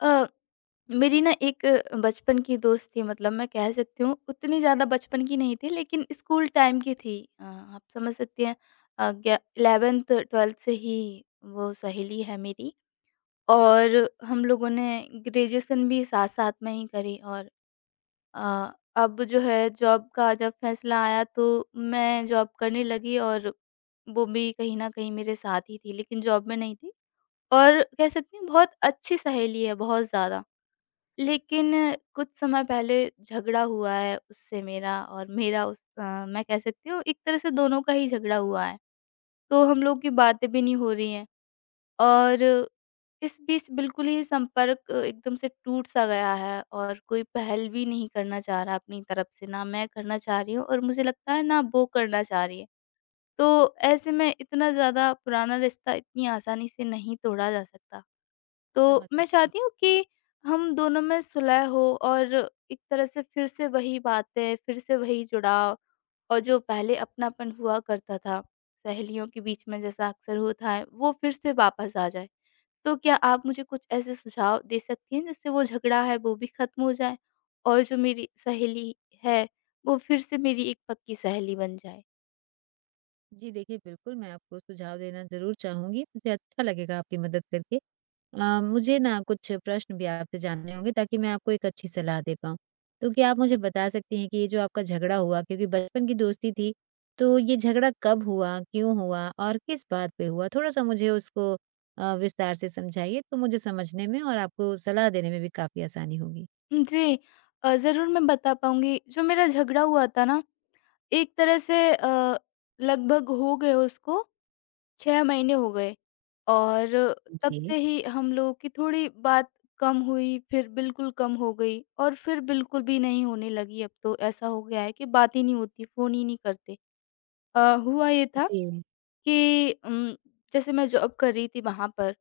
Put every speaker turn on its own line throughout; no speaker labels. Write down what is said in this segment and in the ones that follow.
अ, मेरी ना एक बचपन की दोस्त थी, मतलब मैं कह सकती हूँ उतनी ज़्यादा बचपन की नहीं थी लेकिन स्कूल टाइम की थी, आप समझ सकती हैं। इलेवेंथ ट्वेल्थ से ही वो सहेली है मेरी। और हम लोगों ने ग्रेजुएशन भी साथ साथ में ही करी। और अब जो है जॉब का जब फैसला आया तो मैं जॉब करने लगी और वो भी कहीं ना कहीं मेरे साथ ही थी लेकिन जॉब में नहीं थी। और कह सकती हूँ बहुत अच्छी सहेली है, बहुत ज़्यादा। लेकिन कुछ समय पहले झगड़ा हुआ है उससे मेरा और मेरा उस मैं कह सकती हूँ एक तरह से दोनों का ही झगड़ा हुआ है। तो हम लोग की बातें भी नहीं हो रही हैं। और इस बीच बिल्कुल ही संपर्क एकदम से टूट-सा गया है और कोई पहल भी नहीं करना चाह रहा अपनी तरफ से, ना मैं करना चाह रही हूँ और मुझे लगता है ना वो करना चाह रही है। तो ऐसे में इतना ज़्यादा पुराना रिश्ता इतनी आसानी से नहीं तोड़ा जा सकता। तो
समझ
मैं
सकती हूँ।
चाहती हूँ कि हम दोनों में सुलह हो, और एक तरह से फिर से वही बातें, फिर से वही जुड़ाव और जो पहले अपनापन हुआ करता था, सहेलियों के बीच में जैसा अक्सर होता है, वो फिर से वापस आ जाए। तो क्या आप मुझे कुछ ऐसे सुझाव दे सकती हैं जिससे वो झगड़ा है वो भी खत्म हो जाए और जो मेरी सहेली है, वो फिर से मेरी एक पक्की सहेली बन जाए?
जी देखिए, बिल्कुल मैं आपको सुझाव देना ज़रूर चाहूँगी, मुझे अच्छा लगेगा आपकी मदद करके। मुझे ना कुछ प्रश्न भी आपसे जानने होंगे ताकि मैं आपको एक अच्छी सलाह दे पाऊँ। तो क्या आप मुझे बता सकती हैं कि ये जो आपका झगड़ा हुआ क्योंकि बचपन की दोस्ती थी, तो ये झगड़ा कब हुआ, क्यों हुआ और किस बात पे हुआ? थोड़ा-सा मुझे उसको विस्तार से समझाइए तो मुझे समझने में और आपको सलाह देने में भी काफ़ी आसानी होगी।
जी ज़रूर मैं बता पाऊँगी। जो मेरा झगड़ा हुआ था ना, एक तरह से लगभग हो गए उसको 6 महीने हो गए। और तब
जी।
से ही हम लोगों की थोड़ी बात कम हुई, फिर बिल्कुल कम हो गई और फिर बिल्कुल भी नहीं होने लगी। अब तो ऐसा हो गया है कि बात ही नहीं होती, फ़ोन ही नहीं करते। हुआ ये था
जी।
कि जैसे मैं जॉब कर रही थी वहाँ पर,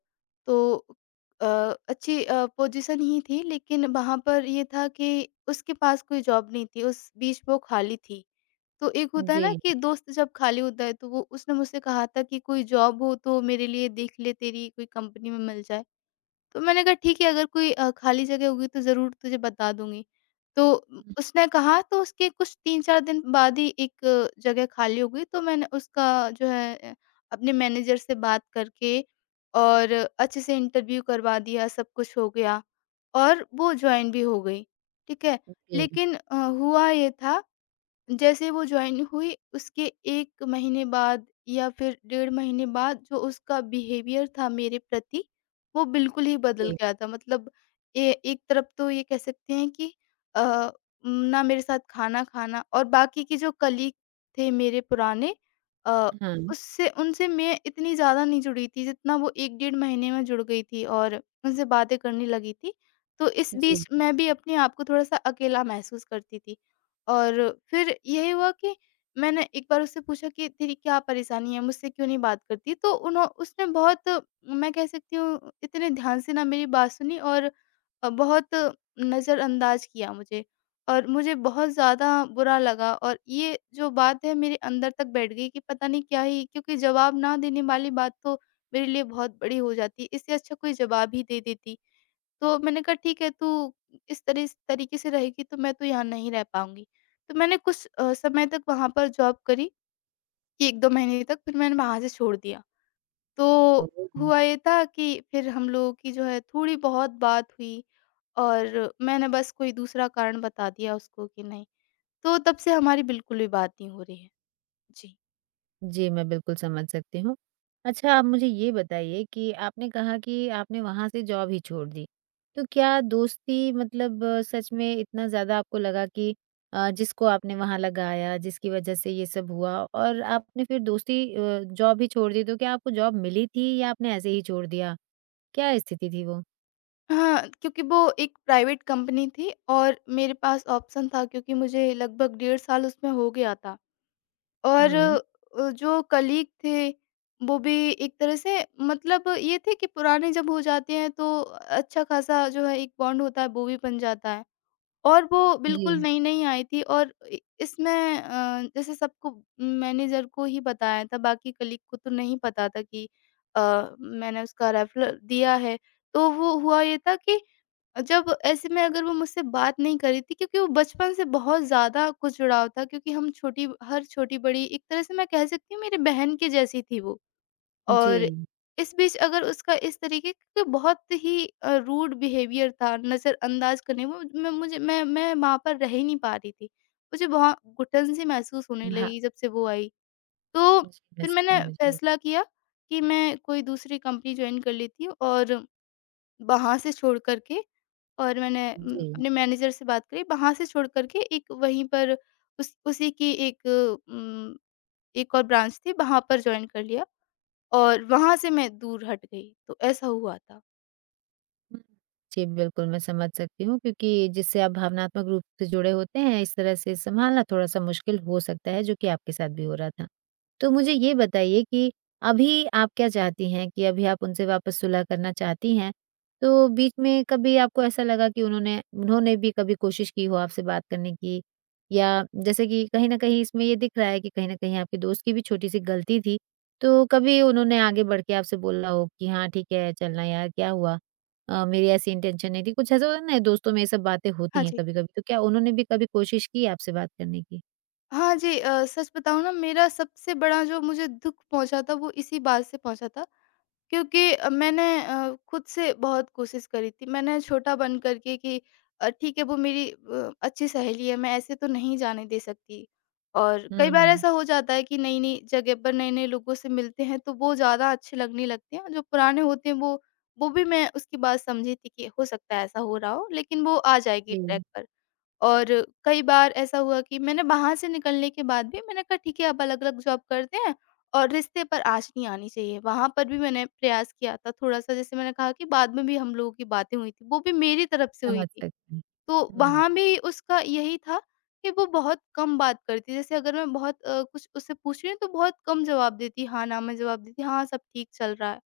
तो अ, अच्छी पोजीशन ही थी लेकिन वहाँ पर ये था कि उसके पास कोई जॉब नहीं थी, उस बीच वो खाली थी। तो एक होता है
जी।
ना कि दोस्त जब खाली होता है तो वो उसने मुझसे कहा था कि कोई जॉब हो तो मेरे लिए देख ले तेरी कोई कंपनी में मिल जाए। तो मैंने कहा ठीक है, अगर कोई खाली जगह होगी तो ज़रूर तुझे बता दूंगी। तो
हुँ।
उसने कहा, तो उसके कुछ 3-4 दिन बाद ही एक जगह खाली हो गई। तो मैंने उसका जो है अपने मैनेजर से बात करके और अच्छे से इंटरव्यू करवा दिया, सब कुछ हो गया और वो जॉइन भी हो गई, ठीक है।
जी,
लेकिन हुआ ये था जैसे वो जॉइन हुई उसके 1 महीने बाद या फिर डेढ़ महीने बाद जो उसका बिहेवियर था मेरे प्रति, वो बिल्कुल ही बदल
जी।
गया था। मतलब ए एक तरफ तो ये कह सकते हैं कि अ, ना मेरे साथ खाना खाना और बाकी के जो कलीग थे मेरे पुराने अ,
हाँ,
उससे उनसे मैं इतनी ज़्यादा नहीं जुड़ी थी जितना वो 1 डेढ़ महीने में जुड़ गई थी और उनसे बातें करने लगी थी। तो इस बीच
जी।
मैं भी अपने आप को थोड़ा-सा अकेला महसूस करती थी। और फिर यही हुआ कि मैंने एक बार उससे पूछा कि तेरी क्या परेशानी है? मुझसे क्यों नहीं बात करती? तो उन्हो उसने बहुत, मैं कह सकती हूँ इतने ध्यान से ना मेरी बात सुनी और बहुत नज़रअंदाज किया मुझे और मुझे बहुत ज़्यादा बुरा लगा। और ये जो बात है मेरे अंदर तक बैठ गई कि पता नहीं क्या ही, क्योंकि जवाब ना देने वाली बात तो मेरे लिए बहुत बड़ी हो जाती है। इससे अच्छा कोई जवाब ही दे देती। तो मैंने कहा ठीक है तू इस तरीके से रहेगी तो मैं तो यहाँ नहीं रह पाऊँगी। तो मैंने कुछ समय तक वहाँ पर जॉब करी, 1-2 महीने तक, फिर मैंने वहाँ से छोड़ दिया। तो
ओह!
हुआ ये था कि फिर हम लोगों की जो है थोड़ी बहुत बात हुई और मैंने बस कोई दूसरा कारण बता दिया उसको कि नहीं। तो तब से हमारी बिल्कुल भी बात नहीं हो रही है। जी।
जी, मैं बिल्कुल समझ सकती हूँ। अच्छा आप मुझे ये बताइए कि आपने कहा कि आपने वहाँ से जॉब ही छोड़ दी। तो क्या दोस्ती मतलब सच में इतना ज़्यादा आपको लगा कि जिसको आपने वहाँ लगाया, जिसकी वज़ह से ये सब हुआ और आपने फिर दोस्ती जॉब ही छोड़ दी, तो क्या आपको जॉब मिली थी या आपने ऐसे ही छोड़ दिया? क्या स्थिति थी वो?
हाँ, क्योंकि वो एक प्राइवेट कंपनी थी और मेरे पास ऑप्शन था, क्योंकि मुझे लगभग डेढ़ साल उसमें हो गया था। और
हुँ।
जो कलीग थे वो भी एक तरह से मतलब ये थे कि पुराने जब हो जाते हैं तो अच्छा खासा जो है एक बॉन्ड होता है, वो भी बन जाता है। और वो
जी,
बिल्कुल
जी।
नई नई आई थी और इसमें जैसे सबको मैनेजर को ही बताया था, बाकी कलीग को तो नहीं पता था कि अ, मैंने उसका रेफरल दिया है। तो वो हुआ ये था कि जब ऐसे में अगर वो मुझसे बात नहीं कर रही थी, क्योंकि वो बचपन से बहुत ज़्यादा कुछ जुड़ाव था क्योंकि हम छोटी हर छोटी-बड़ी एक तरह से मैं कह सकती हूँ मेरी बहन के जैसी थी वो। और इस बीच अगर उसका इस तरीके का बहुत ही रूड बिहेवियर था नज़रअंदाज करने, वो मैं मुझे मैं वहाँ पर रह ही नहीं पा रही थी। मुझे बहुत घुटन-सी महसूस होने
भा
लगी जब से वो आई। तो
जी, मैं
फिर मैंने
समझ रही हूँ।
फ़ैसला किया कि मैं कोई दूसरी कंपनी जॉइन कर लेती हूँ और वहाँ से छोड़ कर के, और मैंने
जी।
अपने मैनेजर से बात करी, वहाँ से छोड़ कर के एक वहीं पर उस उसी की एक एक और ब्रांच थी, वहाँ पर जॉइन कर लिया और वहाँ से मैं दूर हट गई, तो ऐसा हुआ था।
हुँ। जी, बिल्कुल मैं समझ सकती हूँ क्योंकि जिससे आप भावनात्मक रूप से जुड़े होते हैं, इस तरह से सँभालना थोड़ा-सा मुश्किल हो सकता है, जो कि आपके साथ भी हो रहा था। तो मुझे ये बताइए कि अभी आप क्या चाहती हैं कि अभी आप उनसे वापस सुलह करना चाहती हैं, तो बीच में कभी आपको ऐसा लगा कि उन्होंने उन्होंने भी कभी कोशिश की हो आपसे बात करने की? या जैसे कि कहीं न कहीं इसमें ये दिख रहा है कि कहीं न कहीं आपके दोस्त की भी छोटी-सी गलती थी, तो कभी उन्होंने आगे बढ़ के आपसे बोला हो कि हाँ, ठीक है, चलना यार क्या हुआ? मेरी ऐसी इंटेंशन नहीं थी। कुछ ऐसा होता है ना दोस्तों में ये सब बातें
हाँ
होती हैं
जी।
कभी-कभी, तो क्या उन्होंने भी कभी कोशिश की आपसे बात करने की?
हाँ जी, सच बताऊँ ना, मेरा सबसे बड़ा जो मुझे दुःख पहुँचा था वो इसी बात से पहुँचा था क्योंकि मैंने खुद से बहुत कोशिश करी थी। मैंने छोटा बन कर के कि ठीक है, वो मेरी अच्छी सहेली है, मैं ऐसे तो नहीं जाने दे सकती। और कई
हुँ,
बार
हुँ।
ऐसा हो जाता है कि नई-नई जगह पर नए-नए लोगों से मिलते हैं तो वो ज़्यादा अच्छे लगने लगते हैं और जो पुराने होते हैं वो भी मैं उसकी बात समझी थी कि हो सकता है ऐसा हो रहा हो, लेकिन वो आ जाएगी
जी,
ट्रैक पर। और कई बार ऐसा हुआ कि मैंने वहाँ से निकलने के बाद भी मैंने कहा ठीक है, अब अलग-अलग जॉब करते हैं और रिश्ते पर आँच नहीं आनी चाहिए। वहाँ पर भी मैंने प्रयास किया था थोड़ा-सा, जैसे मैंने कहा कि बाद में भी हम लोगों की बातें हुई थी, वो भी मेरी तरफ से हुई
समझ
थी।
सकती हूँ।
तो
हुँ,
वहाँ भी उसका यही था कि वो बहुत कम बात करती, जैसे अगर मैं बहुत कुछ उससे पूछ रही हूँ तो बहुत कम जवाब देती, हाँ-ना में जवाब देती, हाँ सब ठीक चल रहा है।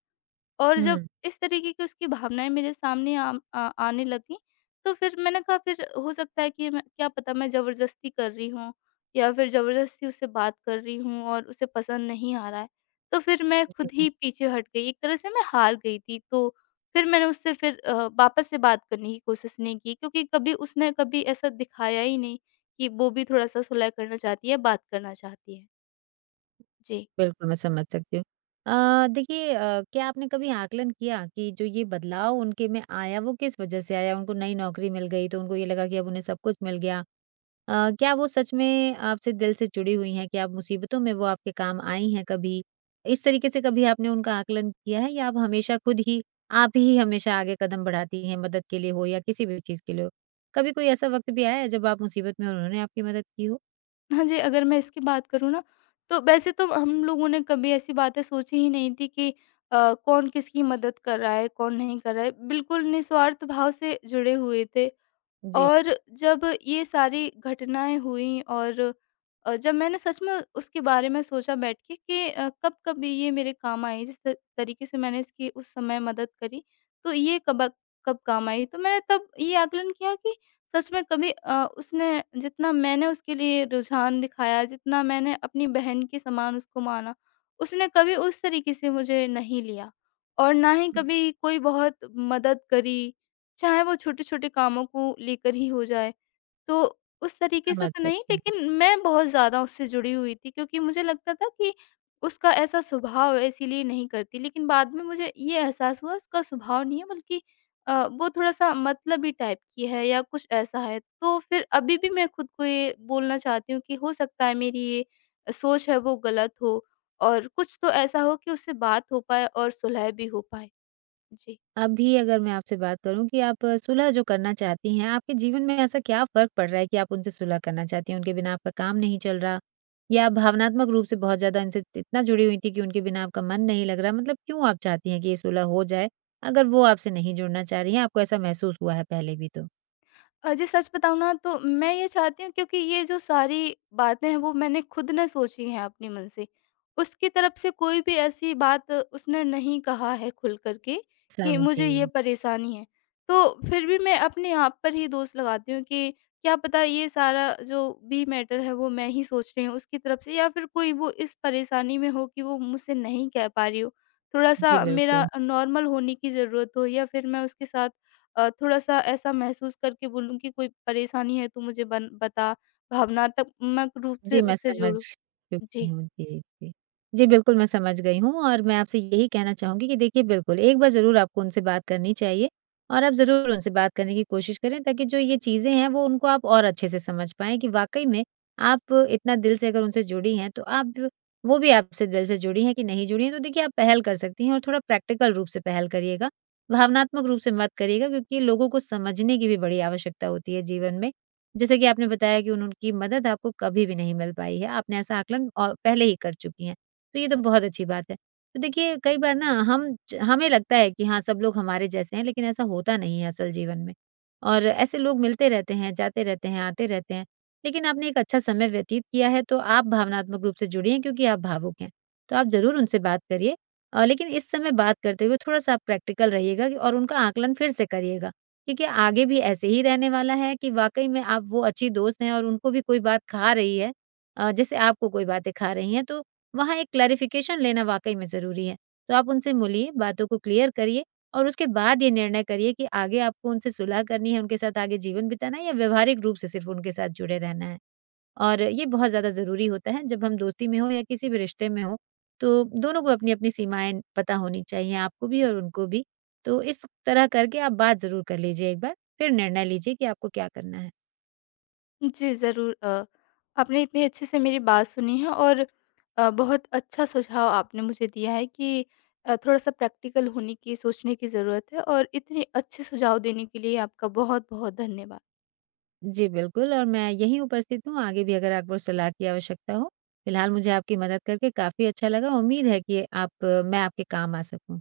और जब
हुँ।
इस तरीके की उसकी भावनाएँ मेरे सामने आने लगी, तो फिर मैंने कहा फिर हो सकता है कि मैं, क्या पता मैं ज़बरदस्ती कर रही हूँ या फिर ज़बरदस्ती उससे बात कर रही हूँ और उसे पसंद नहीं आ रहा है। तो फिर मैं
जी,
खुद ही पीछे हट गई, एक तरह से मैं हार गई थी। तो फिर मैंने उससे फिर वापस से बात करने की कोशिश नहीं की क्योंकि कभी उसने कभी ऐसा दिखाया ही नहीं कि वो भी थोड़ा-सा सुलह करना चाहती है, बात करना चाहती है। जी।
बिल्कुल मैं समझ सकती हूँ। देखिए, क्या आपने कभी आकलन किया कि जो ये बदलाव उनके में आया वो किस वजह से आया? उनको नई नौकरी मिल गई तो उनको ये लगा कि अब उन्हें सब कुछ मिल गया। क्या वो सच में आपसे दिल से जुड़ी हुई हैं कि आप मुसीबतों में वो आपके काम आई हैं कभी? इस तरीके से कभी आपने उनका आकलन किया है या आप हमेशा खुद ही आप ही हमेशा आगे कदम बढ़ाती हैं मदद के लिए हो या किसी भी चीज़ के लिए हो? कभी कोई ऐसा वक़्त भी आया है जब आप मुसीबत में और उन्होंने आपकी मदद की हो?
हाँ जी, अगर मैं इसकी बात करूँ ना, तो वैसे तो हम लोगों ने कभी ऐसी बातें सोची ही नहीं थी कि कौन किसकी मदद कर रहा है, कौन नहीं कर रहा है। बिल्कुल निस्वार्थ भाव से जुड़े हुए थे।
जी,
और जब ये सारी घटनाएँ हुईं और जब मैंने सच में उसके बारे में सोचा बैठ के कि कब-कब ये मेरे काम आई, जिस त तरीके से मैंने इसकी उस समय मदद करी, तो ये कबक कब काम आई। तो मैंने तब ये आकलन किया कि सच में कभी उसने, जितना मैंने उसके लिए रुझान दिखाया, जितना मैंने अपनी बहन के समान उसको माना, उसने कभी उस तरीके से मुझे नहीं लिया और ना ही
हुँ।
कभी कोई बहुत मदद करी, चाहे वो छोटे-छोटे कामों को लेकर ही हो जाए। तो उस तरीके से
समझ
तो नहीं,
सकती हूँ।
लेकिन मैं बहुत ज़्यादा उससे जुड़ी हुई थी क्योंकि मुझे लगता था कि उसका ऐसा स्वभाव है इसीलिए नहीं करती। लेकिन बाद में मुझे ये एहसास हुआ उसका स्वभाव नहीं है, बल्कि वो थोड़ा-सा मतलबी टाइप की है या कुछ ऐसा है। तो फिर अभी भी मैं खुद को ये बोलना चाहती हूँ कि हो सकता है मेरी ये सोच है वो गलत हो, और कुछ तो ऐसा हो कि उससे बात हो पाए और सुलह भी हो पाए। जी।
अभी अगर मैं आपसे बात करूँ कि आप सुलह जो करना चाहती हैं, आपके जीवन में ऐसा क्या फ़र्क पड़ रहा है कि आप उनसे सुलह करना चाहती हैं? उनके बिना आपका काम नहीं चल रहा, या आप भावनात्मक रूप से बहुत ज़्यादा इनसे इतना जुड़ी हुई थी कि उनके बिना आपका मन नहीं लग रहा? मतलब क्यों आप चाहती हैं कि ये सुलह हो जाए, अगर वो आपसे नहीं जुड़ना चाह रही हैं, आपको ऐसा महसूस हुआ है पहले भी तो?
जी सच बताऊँ ना, तो मैं ये चाहती हूँ क्योंकि ये जो सारी बातें हैं वो मैंने खुद ने सोची हैं अपने मन से। उसकी तरफ से कोई भी ऐसी बात उसने नहीं कहा है खुल कर के कि मुझे ये
समझी।
परेशानी है। तो फिर भी मैं अपने आप पर ही दोष लगाती हूँ कि क्या पता ये सारा जो भी मैटर है वो मैं ही सोच रही हूँ उसकी तरफ से, या फिर कोई वो इस परेशानी में हो कि वो मुझसे नहीं कह पा रही हो।
जी,
थोड़ा-सा मेरा
बिल्कुल।
नॉर्मल होने की ज़रूरत हो, या फिर मैं उसके साथ थोड़ा-सा ऐसा महसूस करके बोलूँ कि कोई परेशानी है तो मुझे बन बता, भावनात्मक रूप से
जी, मैं
उससे
समझ
जुड़ूँ।
चुकी
जी।
हूँ। जी, जी। जी, बिल्कुल मैं समझ गई हूँ और मैं आपसे यही कहना चाहूँगी कि देखिए बिल्कुल, एक बार ज़रूर आपको उनसे बात करनी चाहिए और आप ज़रूर उनसे बात करने की कोशिश करें ताकि जो ये चीज़ें हैं वो उनको आप और अच्छे से समझ पाएँ कि वाक़ई में आप इतना दिल से अगर उनसे जुड़ी हैं तो आप वो भी आपसे दिल से जुड़ी हैं कि नहीं जुड़ी हैं। तो देखिए, आप पहल कर सकती हैं और थोड़ा प्रैक्टिकल रूप से पहल करिएगा, भावनात्मक रूप से मत करिएगा क्योंकि लोगों को समझने की भी बड़ी आवश्यकता होती है जीवन में। जैसे कि आपने बताया कि उन उनकी मदद आपको कभी भी नहीं मिल पाई है, आपने ऐसा आकलन औ पहले ही कर चुकी हैं, तो ये तो बहुत अच्छी बात है। तो देखिए, कई बार ना हम ज हमें लगता है कि हाँ, सब लोग हमारे जैसे हैं, लेकिन ऐसा होता नहीं है असल जीवन में। और ऐसे लोग मिलते रहते हैं, जाते रहते हैं, आते रहते हैं, लेकिन आपने एक अच्छा समय व्यतीत किया है तो आप भावनात्मक रूप से जुड़ी हैं क्योंकि आप भावुक हैं। तो आप ज़रूर उनसे बात करिए, लेकिन इस समय बात करते हुए थोड़ा-सा आप प्रैक्टिकल रहिएगा और उनका आकलन फिर से करिएगा। क्योंकि आगे भी ऐसे ही रहने वाला है कि वाक़ई में आप वो अच्छी दोस्त हैं और उनको भी कोई बात खा रही है, जैसे आपको कोई बातें खा रही हैं, तो वहाँ एक क्लैरिफ़िकेशन लेना वाक़ई में ज़रूरी है। तो आप उनसे मिलिए, बातों को क्लियर करिए और उसके बाद ये निर्णय करिए कि आगे आपको उनसे सुलह करनी है, उनके साथ आगे जीवन बिताना है या व्यावहारिक रूप से सिर्फ़ उनके साथ जुड़े रहना है। और ये बहुत ज़्यादा ज़रूरी होता है, जब हम दोस्ती में हो या किसी भी रिश्ते में हो तो दोनों को अपनी-अपनी सीमाएँ पता होनी चाहिए, आपको भी और उनको भी। तो इस तरह करके आप बात ज़रूर कर लीजिए एक बार, फिर निर्णय लीजिए कि आपको क्या करना है।
जी, ज़रूर, आपने इतने अच्छे से मेरी बात सुनी है और बहुत अच्छा सुझाव आपने मुझे दिया है कि थोड़ा-सा प्रैक्टिकल होने की सोचने की ज़रूरत है। और इतने अच्छे सुझाव देने के लिए आपका बहुत-बहुत धन्यवाद।
जी, बिल्कुल, और मैं यहीं उपस्थित हूँ, आगे भी अगर आपको सलाह की आवश्यकता हो। फिलहाल मुझे आपकी मदद करके काफ़ी अच्छा लगा, उम्मीद है कि आप मैं आपके काम आ सकूँ।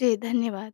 जी, धन्यवाद।